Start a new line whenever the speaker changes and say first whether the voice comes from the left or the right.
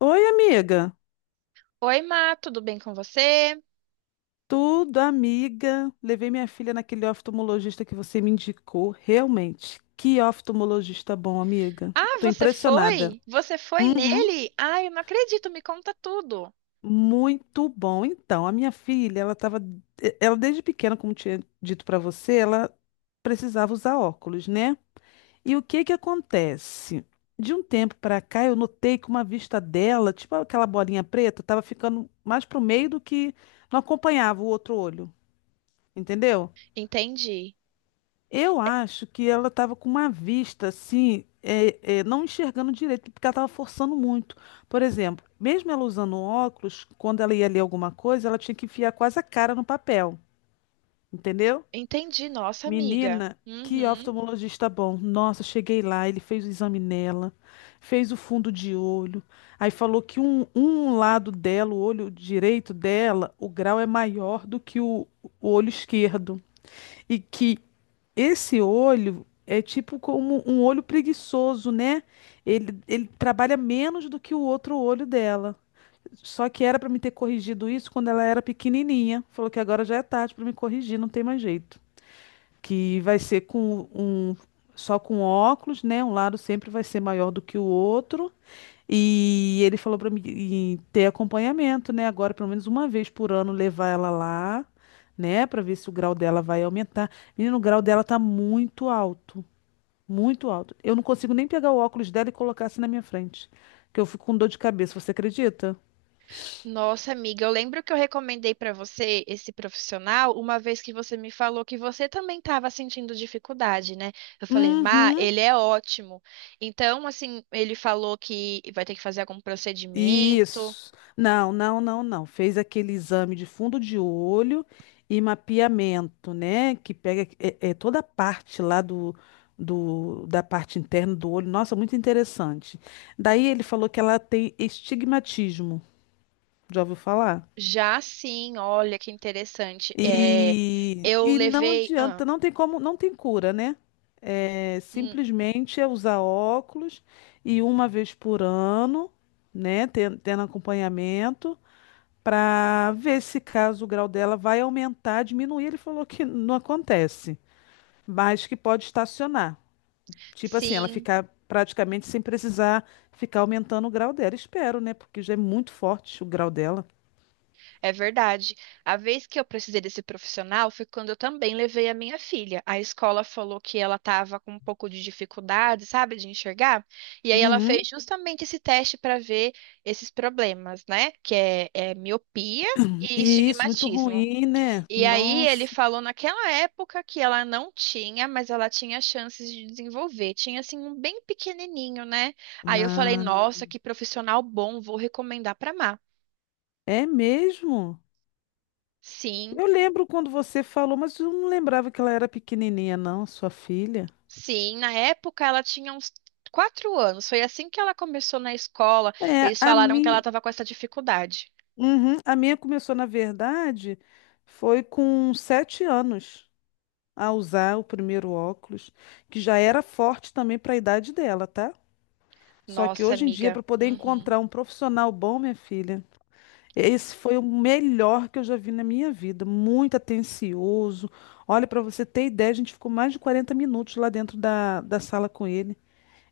left: Oi, amiga.
right: Oi, Má, tudo bem com você?
left: Tudo, amiga. Levei minha filha naquele oftalmologista que você me indicou. Realmente, que oftalmologista bom, amiga.
right: Ah,
left: Tô
right: você
left: impressionada.
right: foi? Você foi
left: Uhum,
right: nele? Ah, eu não acredito, me conta tudo.
left: muito bom. Então, a minha filha, ela desde pequena, como tinha dito pra você, ela precisava usar óculos, né? E o que que acontece? De um tempo pra cá, eu notei que uma vista dela, tipo aquela bolinha preta, tava ficando mais pro meio do que não acompanhava o outro olho, entendeu?
right: Entendi.
left: Eu acho que ela estava com uma vista assim, não enxergando direito, porque ela estava forçando muito. Por exemplo, mesmo ela usando um óculos, quando ela ia ler alguma coisa, ela tinha que enfiar quase a cara no papel, entendeu?
right: Entendi, nossa amiga.
left: Menina, que
right: Uhum.
left: oftalmologista bom. Nossa, cheguei lá, ele fez o exame nela, fez o fundo de olho, aí falou que um lado dela, o olho direito dela, o grau é maior do que o olho esquerdo e que esse olho é tipo como um olho preguiçoso, né? Ele trabalha menos do que o outro olho dela. Só que era para me ter corrigido isso quando ela era pequenininha. Falou que agora já é tarde para me corrigir, não tem mais jeito. Que vai ser com só com óculos, né? Um lado sempre vai ser maior do que o outro. E ele falou para mim e ter acompanhamento, né? Agora, pelo menos uma vez por ano, levar ela lá, né? Para ver se o grau dela vai aumentar. Menino, o grau dela tá muito alto, muito alto. Eu não consigo nem pegar o óculos dela e colocar assim na minha frente, que eu fico com dor de cabeça. Você acredita?
right: Nossa amiga, eu lembro que eu recomendei para você esse profissional uma vez que você me falou que você também estava sentindo dificuldade, né? Eu falei, Má,
left: Uhum.
right: ele é ótimo. Então, assim, ele falou que vai ter que fazer algum procedimento.
left: Isso. Não, não, não, não. Fez aquele exame de fundo de olho e mapeamento, né? Que pega toda a parte lá da parte interna do olho. Nossa, muito interessante. Daí ele falou que ela tem estigmatismo. Já ouviu falar?
right: Já sim, olha que interessante. É,
left: E,
right: eu
left: e não
right: levei.
left: adianta, não tem como, não tem cura, né? É,
right: Hum,
left: simplesmente é usar óculos e uma vez por ano, né? Tendo acompanhamento. Para ver se caso o grau dela vai aumentar, diminuir. Ele falou que não acontece, mas que pode estacionar. Tipo assim, ela
right: sim,
left: ficar praticamente sem precisar ficar aumentando o grau dela. Espero, né? Porque já é muito forte o grau dela.
right: é verdade. A vez que eu precisei desse profissional foi quando eu também levei a minha filha. A escola falou que ela estava com um pouco de dificuldade, sabe, de enxergar. E aí ela
left: Uhum.
right: fez justamente esse teste para ver esses problemas, né? Que é miopia e
left: E isso, muito
right: estigmatismo.
left: ruim, né?
right: E aí ele
left: Nossa.
right: falou naquela época que ela não tinha, mas ela tinha chances de desenvolver. Tinha assim um bem pequenininho, né? Aí eu falei,
left: Ah,
right: nossa, que profissional bom, vou recomendar para
left: é mesmo?
right: sim,
left: Eu lembro quando você falou, mas eu não lembrava que ela era pequenininha, não, sua filha.
right: sim. Na época ela tinha uns 4 anos. Foi assim que ela começou na escola.
left: É,
right: Eles
left: a
right: falaram que ela
left: minha.
right: estava com essa dificuldade.
left: Uhum. A minha começou, na verdade, foi com 7 anos a usar o primeiro óculos, que já era forte também para a idade dela, tá? Só que
right: Nossa,
left: hoje em dia,
right: amiga.
left: para poder
right: Uhum.
left: encontrar um profissional bom, minha filha, esse foi o melhor que eu já vi na minha vida. Muito atencioso. Olha, para você ter ideia, a gente ficou mais de 40 minutos lá dentro da sala com ele.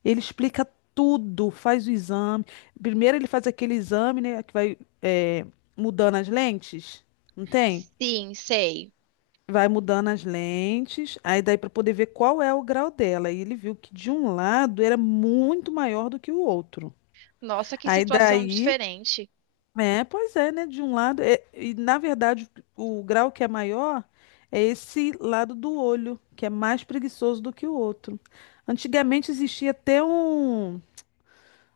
left: Ele explica tudo, faz o exame. Primeiro ele faz aquele exame, né, que vai é, mudando as lentes, não tem?
right: Sim, sei.
left: Vai mudando as lentes, aí daí para poder ver qual é o grau dela. E ele viu que de um lado era muito maior do que o outro.
right: Nossa, que
left: Aí
right: situação
left: daí,
right: diferente.
left: pois é, né? De um lado, e na verdade o grau que é maior é esse lado do olho, que é mais preguiçoso do que o outro. Antigamente existia até um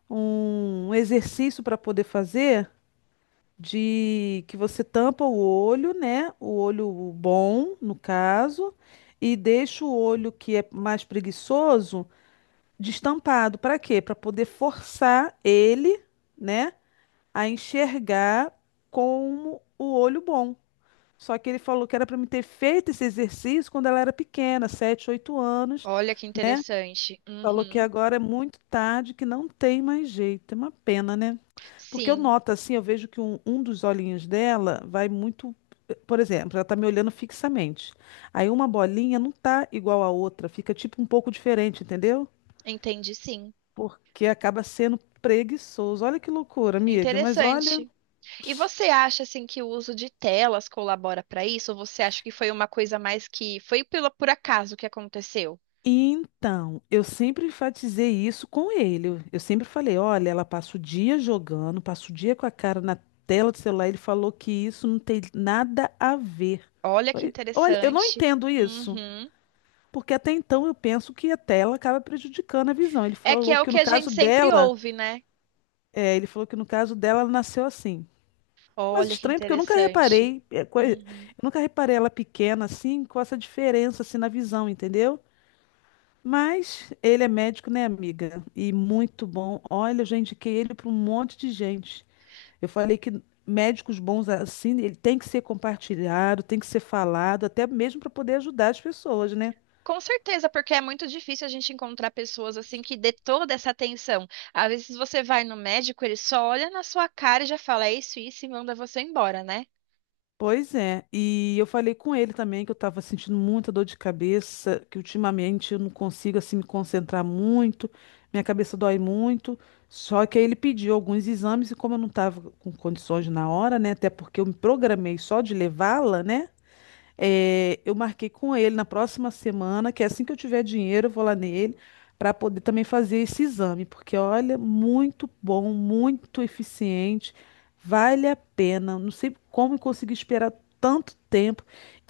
left: um exercício para poder fazer de que você tampa o olho, né? O olho bom, no caso, e deixa o olho que é mais preguiçoso destampado. Para quê? Para poder forçar ele, né, a enxergar como o olho bom. Só que ele falou que era para me ter feito esse exercício quando ela era pequena, 7, 8 anos.
right: Olha que interessante.
left: Falou que
right: Uhum.
left: agora é muito tarde, que não tem mais jeito. É uma pena, né? Porque eu
right: Sim,
left: noto assim, eu vejo que um dos olhinhos dela vai muito. Por exemplo, ela tá me olhando fixamente. Aí uma bolinha não tá igual à outra, fica tipo um pouco diferente, entendeu?
right: entendi, sim.
left: Porque acaba sendo preguiçoso. Olha que loucura, amiga, mas olha.
right: Interessante. E você acha assim que o uso de telas colabora para isso? Ou você acha que foi uma coisa mais que foi pelo por acaso que aconteceu?
left: Então, eu sempre enfatizei isso com ele. Eu sempre falei: olha, ela passa o dia jogando, passa o dia com a cara na tela do celular. Ele falou que isso não tem nada a ver.
right: Olha que
left: Oi, olha, eu não
right: interessante.
left: entendo isso.
right: Uhum.
left: Porque até então eu penso que a tela acaba prejudicando a visão. Ele
right: É que
left: falou
right: é o
left: que
right: que
left: no
right: a gente
left: caso
right: sempre
left: dela,
right: ouve, né?
left: é, ele falou que no caso dela ela nasceu assim. Mas
right: Olha que
left: estranho, porque eu nunca
right: interessante.
left: reparei, eu
right: Uhum.
left: nunca reparei ela pequena assim, com essa diferença assim na visão, entendeu? Mas ele é médico, né, amiga? E muito bom. Olha, eu já indiquei ele para um monte de gente. Eu falei que médicos bons assim, ele tem que ser compartilhado, tem que ser falado, até mesmo para poder ajudar as pessoas, né?
right: Com certeza, porque é muito difícil a gente encontrar pessoas assim que dê toda essa atenção. Às vezes você vai no médico, ele só olha na sua cara e já fala, é isso, isso, e manda você embora, né?
left: Pois é, e eu falei com ele também que eu estava sentindo muita dor de cabeça, que ultimamente eu não consigo assim me concentrar muito, minha cabeça dói muito. Só que aí ele pediu alguns exames e como eu não estava com condições na hora, né, até porque eu me programei só de levá-la, né? É, eu marquei com ele na próxima semana, que assim que eu tiver dinheiro, eu vou lá nele para poder também fazer esse exame, porque olha, muito bom, muito eficiente, vale a pena. Não sei como eu consegui esperar tanto tempo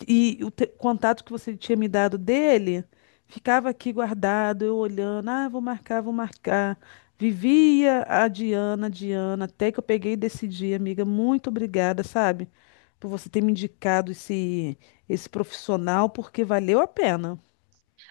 left: e o contato que você tinha me dado dele ficava aqui guardado, eu olhando, ah, vou marcar, vou marcar. Vivia a Diana, Diana, até que eu peguei e decidi, amiga, muito obrigada, sabe? Por você ter me indicado esse profissional porque valeu a pena.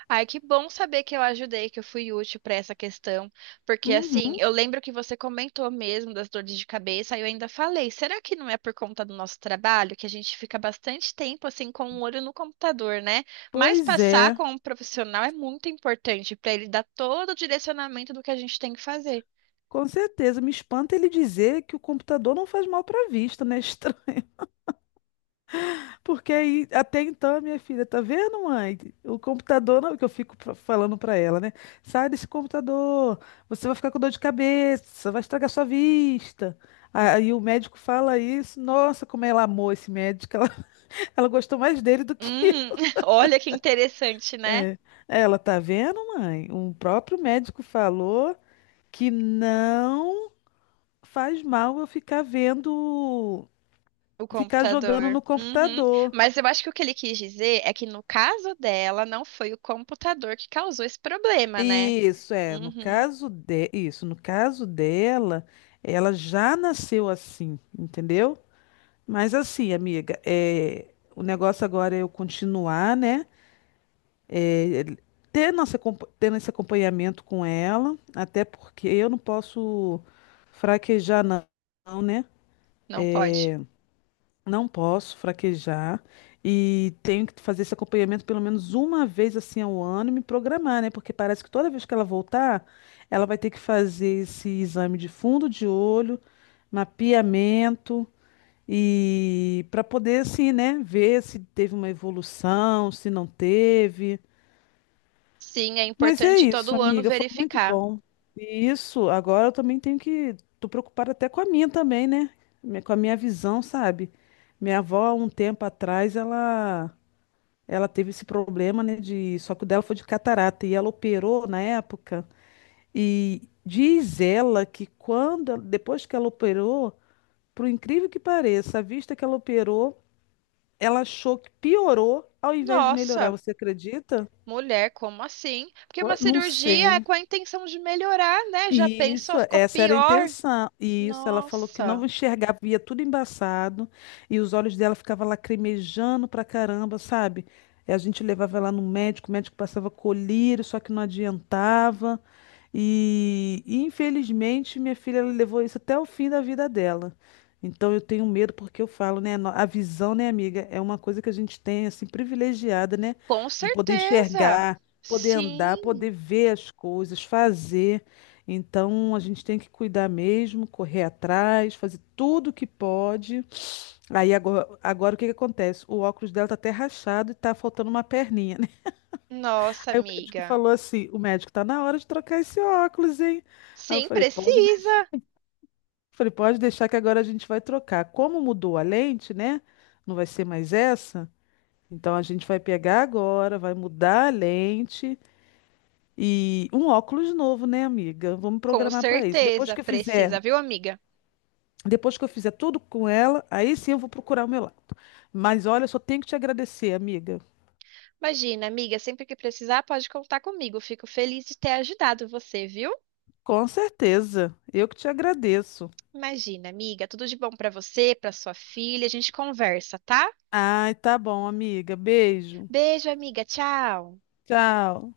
right: Ai, que bom saber que eu ajudei, que eu fui útil para essa questão, porque assim,
left: Uhum,
right: eu lembro que você comentou mesmo das dores de cabeça, e eu ainda falei, será que não é por conta do nosso trabalho que a gente fica bastante tempo assim com o olho no computador, né? Mas
left: pois
right: passar
left: é.
right: com um profissional é muito importante para ele dar todo o direcionamento do que a gente tem que fazer.
left: Com certeza, me espanta ele dizer que o computador não faz mal para a vista, né? Porque aí, até então, minha filha, tá vendo, mãe? O computador não, que eu fico falando para ela, né? Sai desse computador, você vai ficar com dor de cabeça, vai estragar sua vista. Aí o médico fala isso, nossa, como ela amou esse médico, ela gostou mais dele do que
right: Hum,
left: eu.
right: olha que interessante, né?
left: É, ela tá vendo, mãe? O próprio médico falou que não faz mal eu ficar vendo,
right: O
left: ficar jogando
right: computador.
left: no
right: Uhum.
left: computador.
right: Mas eu acho que o que ele quis dizer é que no caso dela, não foi o computador que causou esse problema, né?
left: Isso é,
right: Uhum,
left: no caso dela, ela já nasceu assim, entendeu? Mas assim, amiga, o negócio agora é eu continuar, né? É, ter nossa, compa- tendo esse acompanhamento com ela, até porque eu não posso fraquejar, não, né?
right: não pode.
left: Não posso fraquejar e tenho que fazer esse acompanhamento pelo menos uma vez assim ao ano e me programar, né? Porque parece que toda vez que ela voltar, ela vai ter que fazer esse exame de fundo de olho, mapeamento e para poder assim, né, ver se teve uma evolução, se não teve.
right: Sim, é
left: Mas é
right: importante
left: isso,
right: todo ano
left: amiga, foi muito
right: verificar.
left: bom. E isso, agora eu também tenho que. Tô preocupada até com a minha também, né? Com a minha visão, sabe? Minha avó, há um tempo atrás, ela teve esse problema, né? Só que o dela foi de catarata e ela operou na época. E diz ela que quando, depois que ela operou, por incrível que pareça, a vista que ela operou, ela achou que piorou ao invés de melhorar.
right: Nossa,
left: Você acredita?
right: mulher, como assim? Porque
left: Pô,
right: uma
left: não
right: cirurgia é
left: sei.
right: com a intenção de melhorar, né? Já
left: Isso,
right: pensou, ficou
left: essa era a
right: pior.
left: intenção. E isso, ela falou que não
right: Nossa,
left: enxergava, via tudo embaçado, e os olhos dela ficavam lacrimejando pra caramba, sabe? E a gente levava ela no médico, o médico passava colírio, só que não adiantava. Infelizmente, minha filha ela levou isso até o fim da vida dela. Então eu tenho medo porque eu falo, né, a visão, né, amiga, é uma coisa que a gente tem assim privilegiada, né,
right: com
left: de poder
right: certeza.
left: enxergar, poder andar,
right: Sim,
left: poder ver as coisas, fazer. Então a gente tem que cuidar mesmo, correr atrás, fazer tudo o que pode. Aí agora o que que acontece? O óculos dela tá até rachado e tá faltando uma perninha, né?
right: nossa,
left: Aí o médico
right: amiga.
left: falou assim: "O médico tá na hora de trocar esse óculos, hein?" Aí eu
right: Sim,
left: falei: "Pode,
right: precisa.
left: falei, pode deixar que agora a gente vai trocar. Como mudou a lente, né? Não vai ser mais essa. Então a gente vai pegar agora, vai mudar a lente e um óculos novo, né, amiga? Vamos
right: Com
left: programar para isso. Depois
right: certeza,
left: que eu fizer
right: precisa, viu, amiga?
left: Depois que eu fizer tudo com ela, aí sim eu vou procurar o meu lado. Mas olha, eu só tenho que te agradecer, amiga.
right: Imagina, amiga, sempre que precisar, pode contar comigo. Fico feliz de ter ajudado você, viu?
left: Com certeza. Eu que te agradeço.
right: Imagina, amiga, tudo de bom pra você, pra sua filha. A gente conversa, tá?
left: Ai, tá bom, amiga. Beijo.
right: Beijo, amiga. Tchau.
left: Tchau.